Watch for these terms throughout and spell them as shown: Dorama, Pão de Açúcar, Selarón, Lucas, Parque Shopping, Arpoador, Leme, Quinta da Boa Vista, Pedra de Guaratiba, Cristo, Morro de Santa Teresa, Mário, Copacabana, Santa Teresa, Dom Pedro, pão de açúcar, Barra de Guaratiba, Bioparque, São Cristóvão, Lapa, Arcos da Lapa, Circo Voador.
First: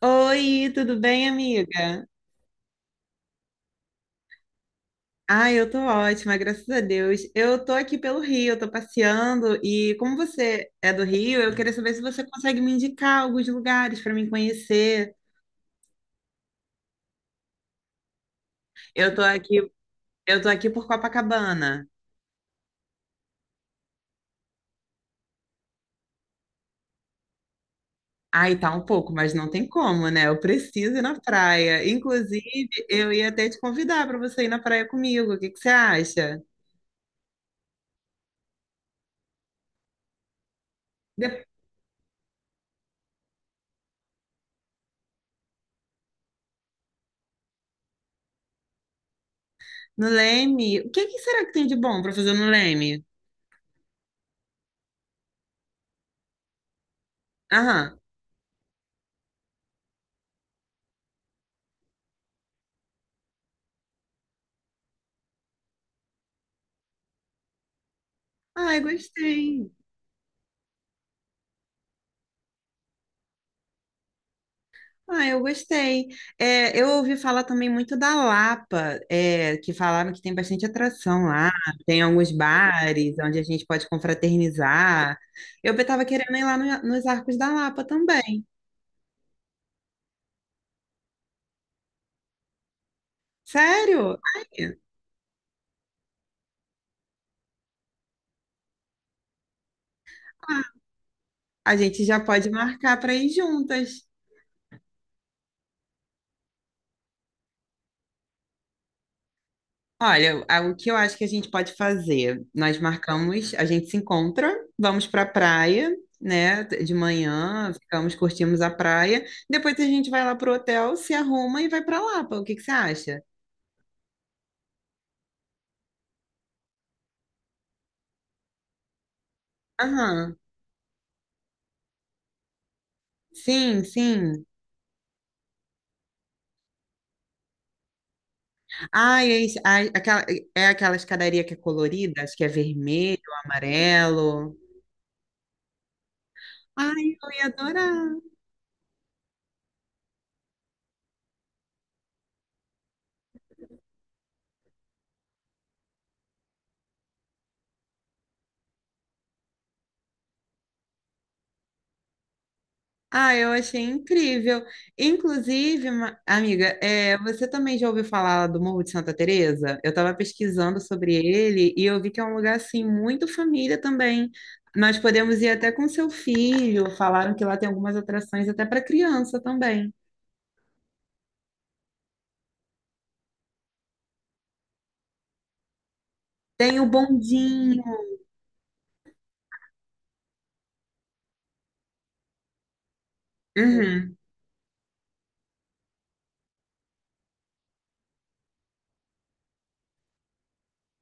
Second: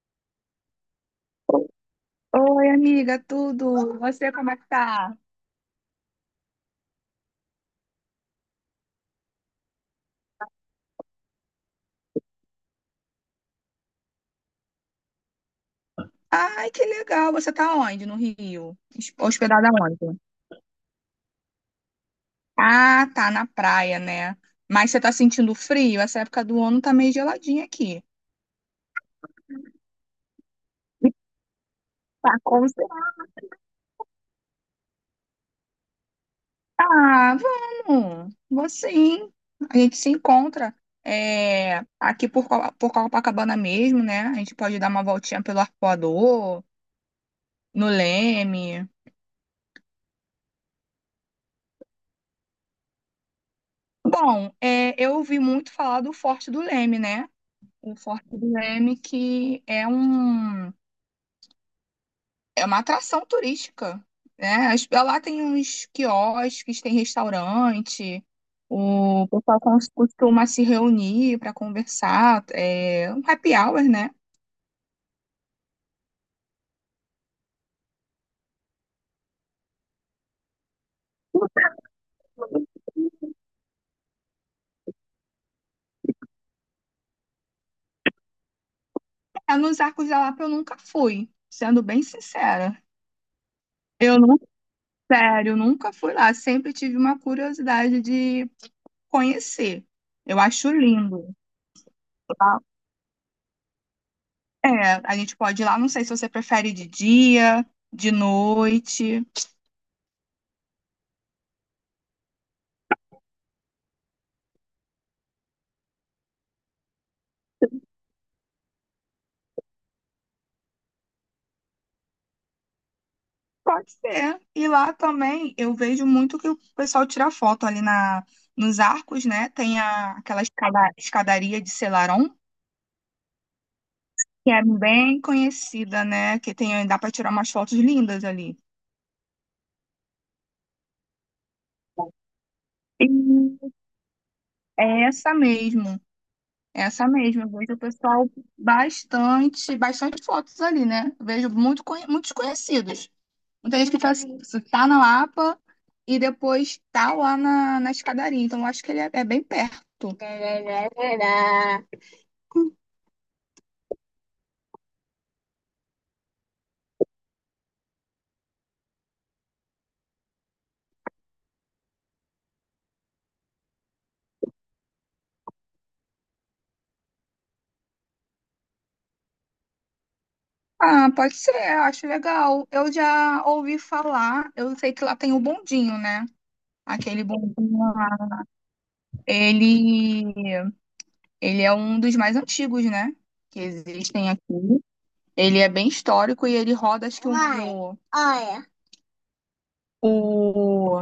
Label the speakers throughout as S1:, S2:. S1: Oi, tudo bem, amiga?
S2: Oi, amiga, tudo? Você como é que tá?
S1: Ah, eu tô ótima, graças a Deus. Eu tô aqui pelo Rio, eu tô passeando e como você é do Rio, eu queria saber se você consegue me indicar alguns lugares para me conhecer.
S2: Ai, que legal. Você tá onde? No Rio?
S1: Eu tô aqui,
S2: Hospedada onde?
S1: eu tô aqui por Copacabana.
S2: Ah, tá na praia, né? Mas você tá sentindo frio? Essa época do ano tá meio geladinha aqui.
S1: Ai, tá um pouco, mas não tem como, né? Eu preciso ir na praia.
S2: Tá com
S1: Inclusive, eu
S2: certeza.
S1: ia até te convidar para você ir na praia comigo. O que que você acha?
S2: Ah, vamos. Vou sim. A gente se encontra
S1: De-
S2: é, aqui por Copacabana mesmo, né? A gente pode dar uma voltinha pelo Arpoador, no Leme.
S1: No Leme, o que que será que tem de bom para fazer no Leme?
S2: Bom, é, eu ouvi muito falar do Forte do Leme, né? O
S1: Aham.
S2: Forte do Leme, é uma atração turística, né? Lá tem uns quiosques, tem restaurante,
S1: Ai,
S2: o pessoal
S1: gostei.
S2: costuma se reunir para conversar, é um happy hour, né?
S1: Ah, eu gostei. É, eu ouvi falar também muito da Lapa, é, que falaram que tem bastante atração lá, tem alguns bares onde a gente pode confraternizar. Eu estava querendo ir lá nos Arcos da Lapa também.
S2: É, nos Arcos da Lapa eu nunca fui, sendo bem sincera.
S1: Sério?
S2: Eu não, sério, nunca fui lá, sempre tive uma curiosidade de conhecer. Eu
S1: Ah,
S2: acho lindo.
S1: a gente já pode marcar para ir juntas.
S2: É, a gente pode ir lá, não sei se você prefere de dia, de noite.
S1: Olha, o que eu acho que a gente pode fazer? Nós marcamos, a gente se encontra, vamos para a praia, né? De manhã, ficamos, curtimos a praia. Depois a gente vai lá pro hotel, se arruma e vai para Lapa. O que que você acha?
S2: Pode ser. E lá também eu vejo muito que o pessoal tira foto nos arcos, né? Tem a,
S1: Aham.
S2: aquela escadaria de Selarón,
S1: Sim, sim.
S2: que é bem conhecida, né? Que tem, dá para tirar umas fotos lindas ali.
S1: Ah, é, isso- ah, aquela, É aquela escadaria que é colorida, acho que é vermelho,
S2: E
S1: amarelo.
S2: é essa mesmo, é
S1: Ai,
S2: essa
S1: eu
S2: mesmo.
S1: ia
S2: Eu vejo o
S1: adorar.
S2: pessoal bastante, bastante fotos ali, né? Vejo muito, muitos conhecidos. Muita gente tá na Lapa e depois tá na escadaria. Então, eu acho que ele é bem perto.
S1: Ah, eu achei incrível. Inclusive, amiga, é, você também já ouviu falar do Morro de Santa Teresa? Eu estava pesquisando sobre ele e eu vi que é um lugar assim muito família também. Nós podemos ir até com seu filho. Falaram que lá tem algumas atrações até para criança também.
S2: Ah, pode ser, eu acho legal. Eu já ouvi falar, eu sei que lá tem o bondinho, né?
S1: Tem o
S2: Aquele bondinho
S1: bondinho.
S2: lá. Ele, ele é um dos mais antigos, né? Que
S1: Uhum.
S2: existem aqui. Ele é bem histórico e ele roda, acho que olha, o,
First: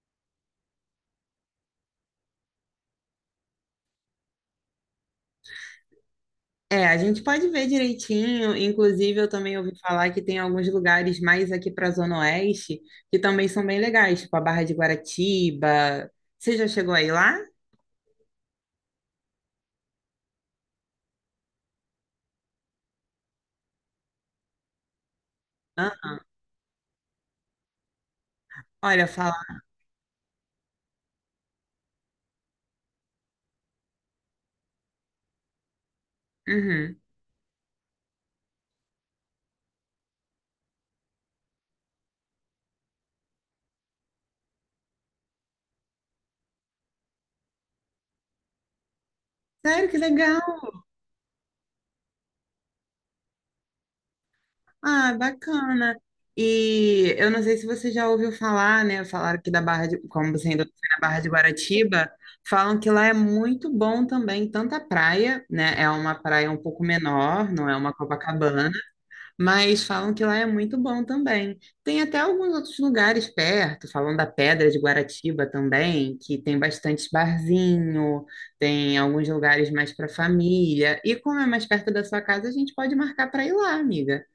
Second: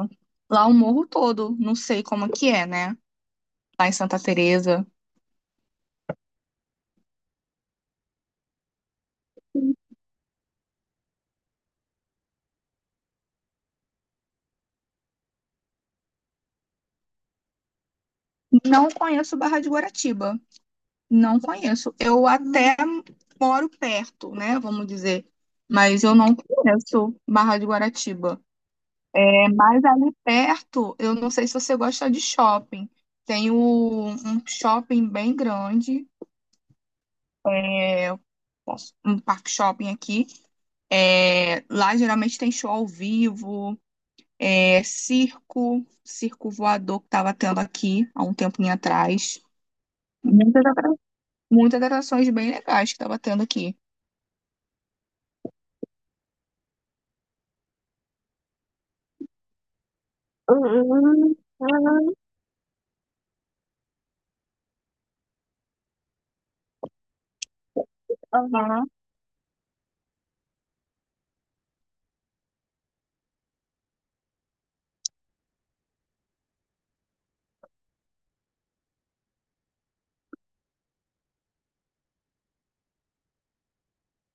S2: lá o morro todo. Não sei como que é, né? Lá em Santa Teresa.
S1: É, a gente pode ver direitinho. Inclusive, eu também ouvi falar que tem alguns lugares mais aqui para a Zona Oeste que também são bem legais, tipo a Barra de Guaratiba. Você já chegou aí lá?
S2: Não conheço Barra de Guaratiba. Não conheço. Eu até moro perto, né? Vamos dizer.
S1: Hã?
S2: Mas eu não conheço Barra de Guaratiba.
S1: Olha,
S2: É
S1: falar.
S2: mais ali perto, eu não sei se você gosta de shopping. Um shopping bem grande,
S1: Uhum.
S2: é, um parque shopping aqui. É, lá geralmente tem show ao vivo, é, circo, circo voador que estava tendo aqui há um tempinho atrás.
S1: Sério, que legal!
S2: Muitas muitas atrações bem legais que tava tendo aqui.
S1: Ah, bacana. E eu não sei se você já ouviu falar, né? Falaram que da Barra de, como você ainda não foi na Barra de
S2: Hum,
S1: Guaratiba, falam que lá é muito bom também, tanto a praia, né? É uma praia um pouco menor, não é uma Copacabana.
S2: aham.
S1: Mas falam que lá é muito bom também. Tem até alguns outros lugares perto, falam da Pedra de Guaratiba também, que tem bastante barzinho, tem alguns lugares mais para família. E como é mais perto da sua casa, a gente pode marcar para ir lá, amiga.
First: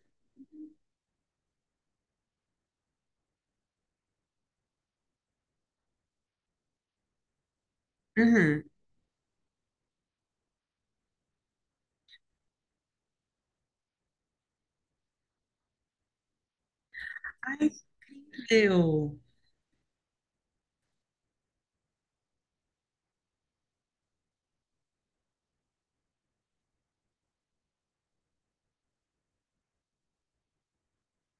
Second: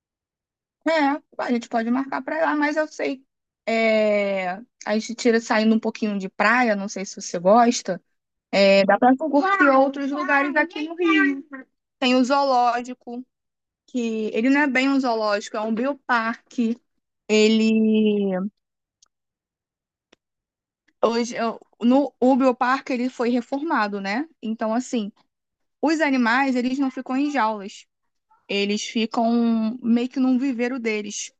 S2: É, a gente pode marcar pra lá, mas eu sei. É, a gente tira saindo um pouquinho de praia, não sei se você gosta.
S1: Uhum.
S2: É, dá pra curtir outros lugares aqui no Rio. Tem o zoológico, que ele não é bem um zoológico, é um bioparque.
S1: Ai, que
S2: Ele
S1: incrível!
S2: hoje eu- no o bioparque ele foi reformado, né? Então assim, os animais eles não ficam em jaulas. Eles ficam meio que num viveiro deles.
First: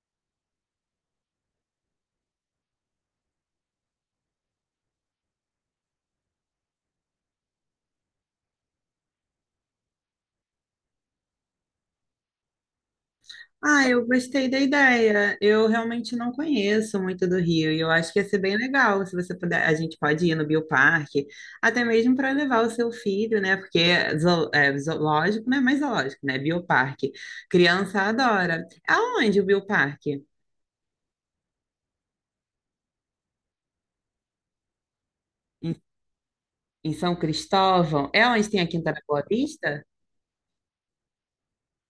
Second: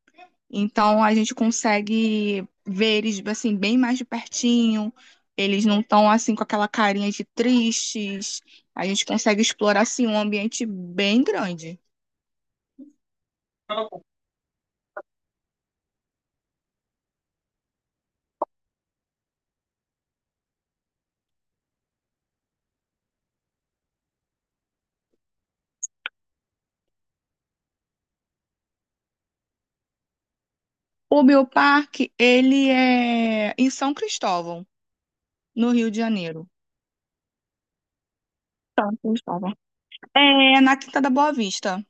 S2: Então a gente consegue ver eles assim bem mais de pertinho. Eles não estão assim com aquela carinha de tristes. A gente consegue explorar assim um ambiente bem grande.
S1: Ah, eu gostei da ideia. Eu realmente não conheço muito do Rio e eu acho que ia ser bem legal se você puder. A gente pode ir no Bioparque, até mesmo para levar o seu filho, né? Porque é é zoológico, né? Mais zoológico, né? Bioparque. Criança adora. É. Aonde o Bioparque?
S2: O bioparque, ele é em São Cristóvão, no
S1: Em,
S2: Rio de Janeiro.
S1: em São Cristóvão? É onde tem a Quinta
S2: São
S1: da Boa
S2: Cristóvão.
S1: Vista?
S2: É na Quinta da Boa Vista,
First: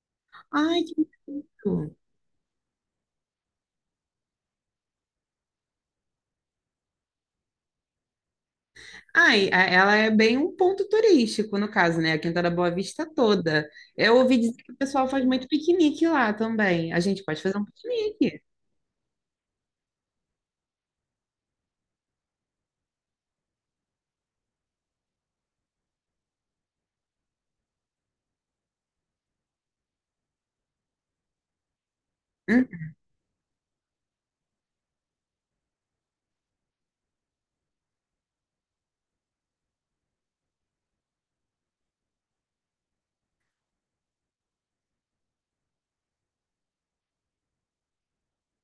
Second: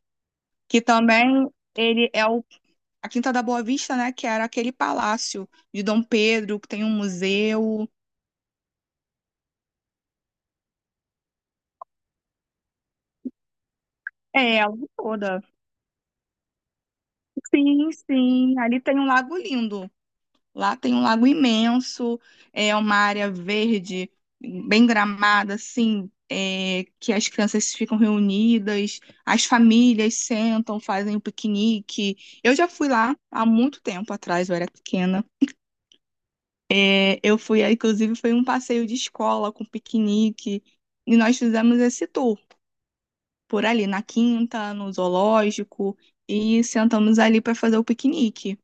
S2: que
S1: Ai, que
S2: também
S1: lindo!
S2: a Quinta da Boa Vista, né, que era aquele palácio de Dom Pedro, que tem um museu.
S1: Ah, e ela é bem um ponto turístico, no caso, né? A Quinta da Boa Vista toda. Eu ouvi dizer
S2: É, a
S1: que o
S2: lagoa
S1: pessoal faz muito
S2: toda.
S1: piquenique lá também. A gente pode fazer um
S2: Sim,
S1: piquenique.
S2: sim. Ali tem um lago lindo. Lá tem um lago imenso. É uma área verde, bem gramada, assim, é, que as crianças ficam reunidas, as famílias sentam, fazem um piquenique. Eu
S1: Hum?
S2: já fui lá há muito tempo atrás, eu era pequena. É, eu fui, é, inclusive, foi um passeio de escola com piquenique. E nós fizemos esse tour por ali, na Quinta, no zoológico, e sentamos ali para fazer o piquenique.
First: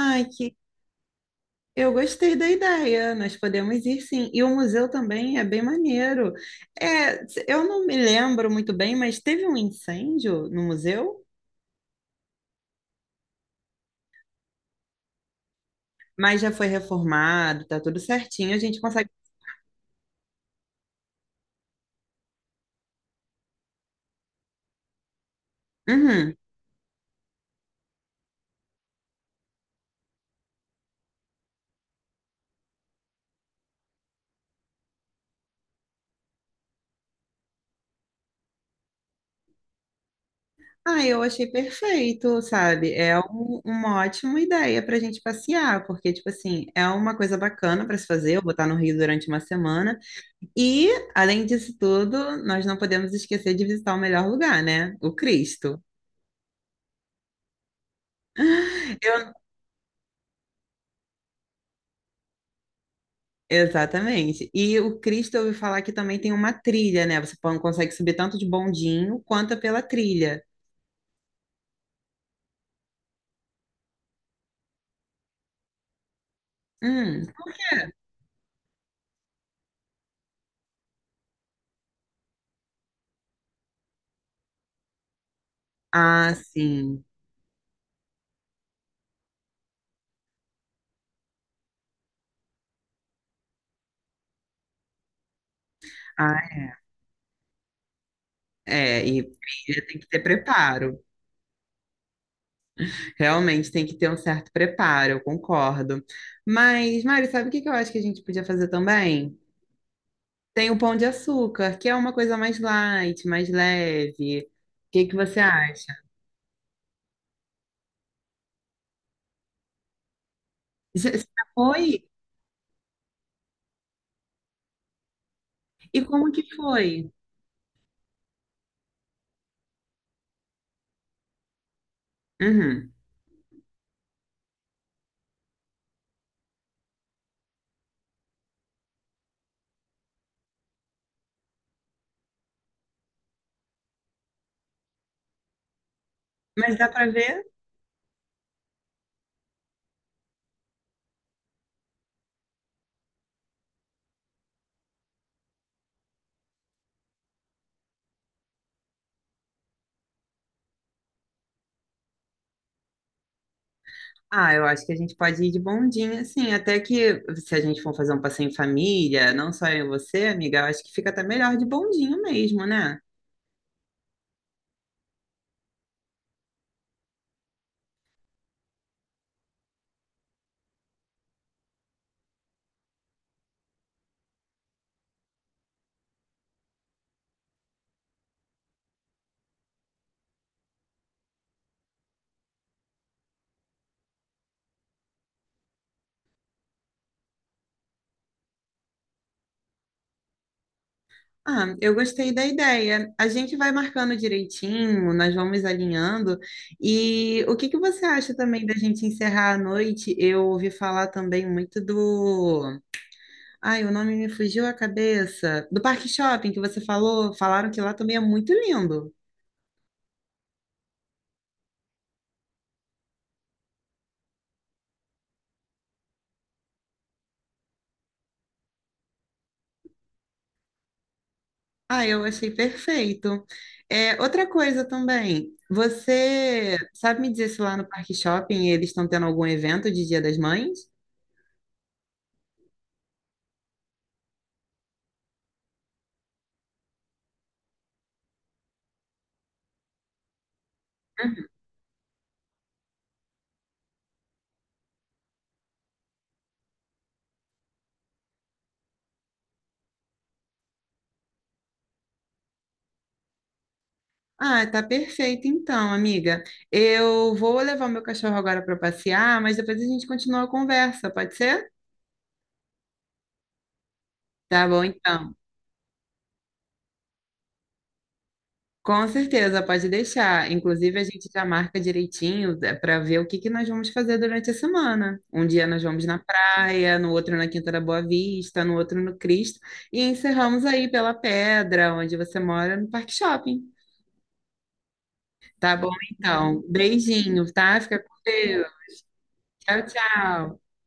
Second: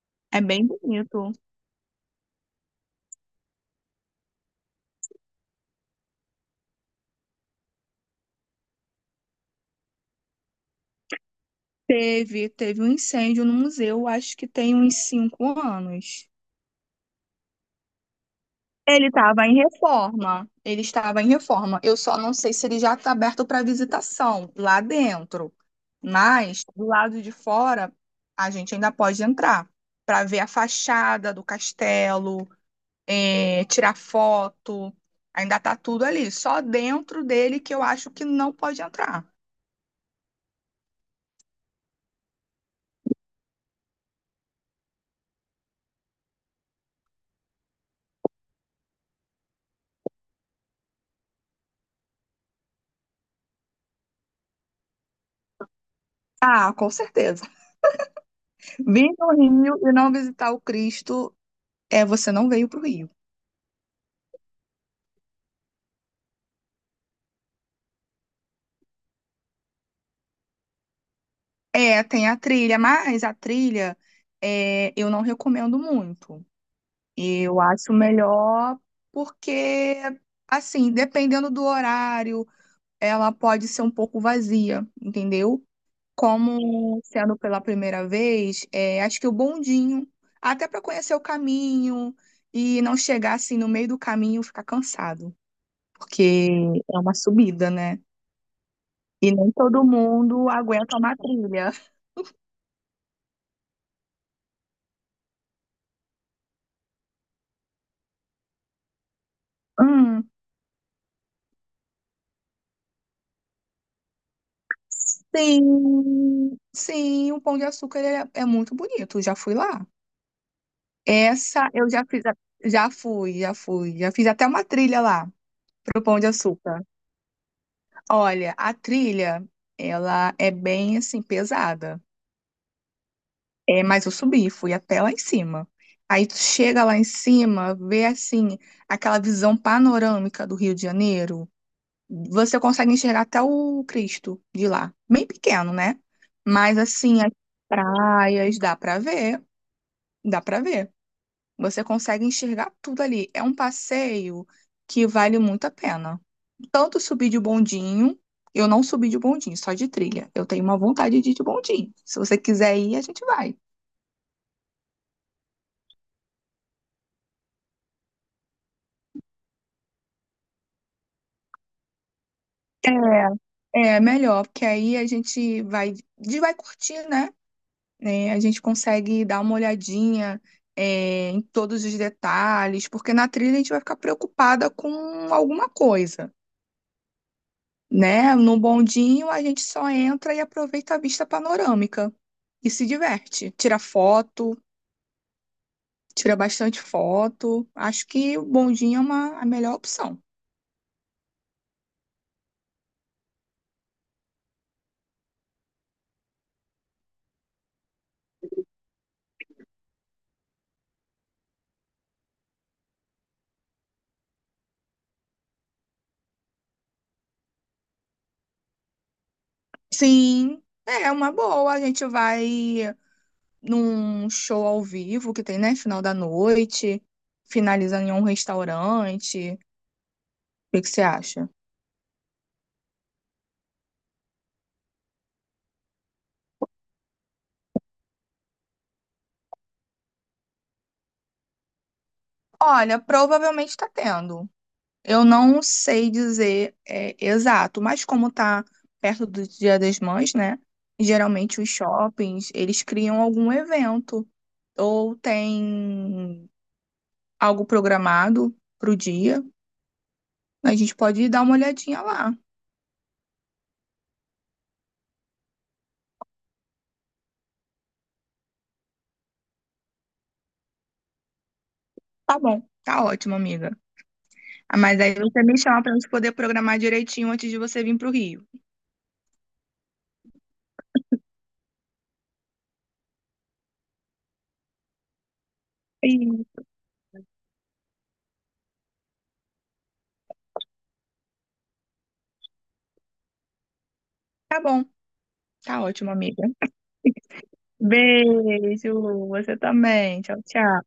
S1: Ai,
S2: É
S1: que
S2: bem bonito.
S1: Eu gostei da ideia. Nós podemos ir sim. E o museu também é bem maneiro. É, eu não me lembro muito bem, mas teve um incêndio no museu,
S2: Teve um incêndio no museu, acho que tem uns 5 anos.
S1: mas já foi reformado, tá tudo certinho. A gente
S2: Ele
S1: consegue.
S2: estava em reforma. Ele estava em reforma. Eu só não sei se ele já está aberto para visitação lá dentro.
S1: Uhum.
S2: Mas do lado de fora, a gente ainda pode entrar para ver a fachada do castelo, tirar foto. Ainda tá tudo ali. Só dentro dele que eu acho que não pode entrar.
S1: Ah, eu achei perfeito, sabe? É uma ótima ideia pra gente passear, porque, tipo assim, é uma coisa bacana pra se fazer. Eu vou estar no Rio durante uma semana. E, além disso tudo, nós não podemos esquecer de visitar o melhor lugar, né? O Cristo.
S2: Ah, com certeza. Vir no
S1: Eu-
S2: Rio e não visitar o Cristo é você não veio para o Rio.
S1: Exatamente. E o Cristo, eu ouvi falar que também tem uma trilha, né? Você consegue subir tanto de bondinho quanto pela trilha.
S2: É, tem a trilha, mas eu não recomendo muito.
S1: Hum.
S2: Eu acho melhor porque, assim, dependendo do horário, ela pode ser um pouco vazia, entendeu?
S1: Ah,
S2: Como
S1: sim.
S2: sendo pela primeira vez, é, acho que o bondinho, até para conhecer o caminho e não chegar assim no meio do caminho e ficar cansado, porque
S1: Ah,
S2: é uma subida, né?
S1: é. E
S2: E nem todo
S1: trilha tem que ter
S2: mundo
S1: preparo.
S2: aguenta uma trilha.
S1: Realmente tem que ter um certo preparo, eu concordo. Mas, Mário, sabe o que que eu acho que a gente podia fazer também?
S2: Hum,
S1: Tem o pão de açúcar, que é uma coisa mais light, mais leve. O que que você acha?
S2: sim, sim, o Pão de Açúcar é muito bonito, já fui lá.
S1: Já já
S2: Essa eu
S1: foi?
S2: já fiz, já fui, já fui, já fiz até uma trilha lá pro
S1: E
S2: Pão de
S1: como que
S2: Açúcar.
S1: foi?
S2: Olha, a trilha, ela é bem assim pesada.
S1: Uhum.
S2: É, mas eu subi, fui até lá em cima. Aí tu chega lá em cima, vê assim aquela visão panorâmica do Rio de Janeiro. Você consegue enxergar até o Cristo de lá. Bem pequeno, né? Mas
S1: Mas dá para
S2: assim, as
S1: ver?
S2: praias, dá pra ver, dá pra ver. Você consegue enxergar tudo ali. É um passeio que vale muito a pena. Tanto subir de bondinho, eu não subi de bondinho, só de trilha. Eu tenho uma vontade de ir de bondinho. Se você quiser ir, a gente vai.
S1: Ah, eu acho que a gente pode ir de bondinho, assim, até que se a gente for fazer um passeio em família, não só eu e você, amiga, eu acho que fica até melhor de bondinho mesmo, né?
S2: É, é melhor, porque aí a gente vai curtir, né? Né? A gente consegue dar uma olhadinha, é, em todos os detalhes, porque na trilha a gente vai ficar preocupada com alguma coisa, né? No bondinho a gente só entra e aproveita a vista panorâmica e se diverte, tira foto, tira bastante foto. Acho que o bondinho é uma, a melhor opção.
S1: Ah, eu gostei da ideia. A gente vai marcando direitinho, nós vamos alinhando. E o que que você acha também da gente encerrar a noite? Eu ouvi falar também muito do. Ai, o nome me fugiu a cabeça. Do Parque Shopping que você falou. Falaram que lá também é muito lindo.
S2: Sim, é uma boa. A gente vai num show ao vivo que tem, né? Final da noite, finalizando em um restaurante. Que você acha?
S1: Ah, eu achei perfeito. É, outra coisa também. Você sabe me dizer se lá no Parque Shopping eles estão tendo algum evento de Dia das Mães?
S2: Olha, provavelmente está tendo. Eu não sei dizer é, exato, mas como está perto do Dia das Mães, né? Geralmente os shoppings, eles criam algum evento ou tem algo programado para o dia. A gente pode dar uma olhadinha lá.
S1: Ah, tá perfeito então, amiga. Eu vou levar o meu cachorro agora para passear, mas depois a gente continua a conversa, pode ser?
S2: Tá bom, tá ótimo, amiga.
S1: Tá
S2: Ah,
S1: bom,
S2: mas aí
S1: então.
S2: você me chama para gente poder programar direitinho antes de você vir para o Rio.
S1: Com certeza, pode deixar. Inclusive, a gente já marca direitinho para ver o que que nós vamos fazer durante a semana. Um dia nós vamos na
S2: Ih,
S1: praia, no outro na Quinta da Boa Vista, no outro no Cristo, e encerramos aí pela Pedra, onde você mora, no Parque Shopping.
S2: tá bom,
S1: Tá
S2: tá
S1: bom,
S2: ótimo, amiga.
S1: então. Beijinho, tá? Fica com Deus.
S2: Beijo, você
S1: Tchau,
S2: também. Tchau,
S1: tchau.
S2: tchau.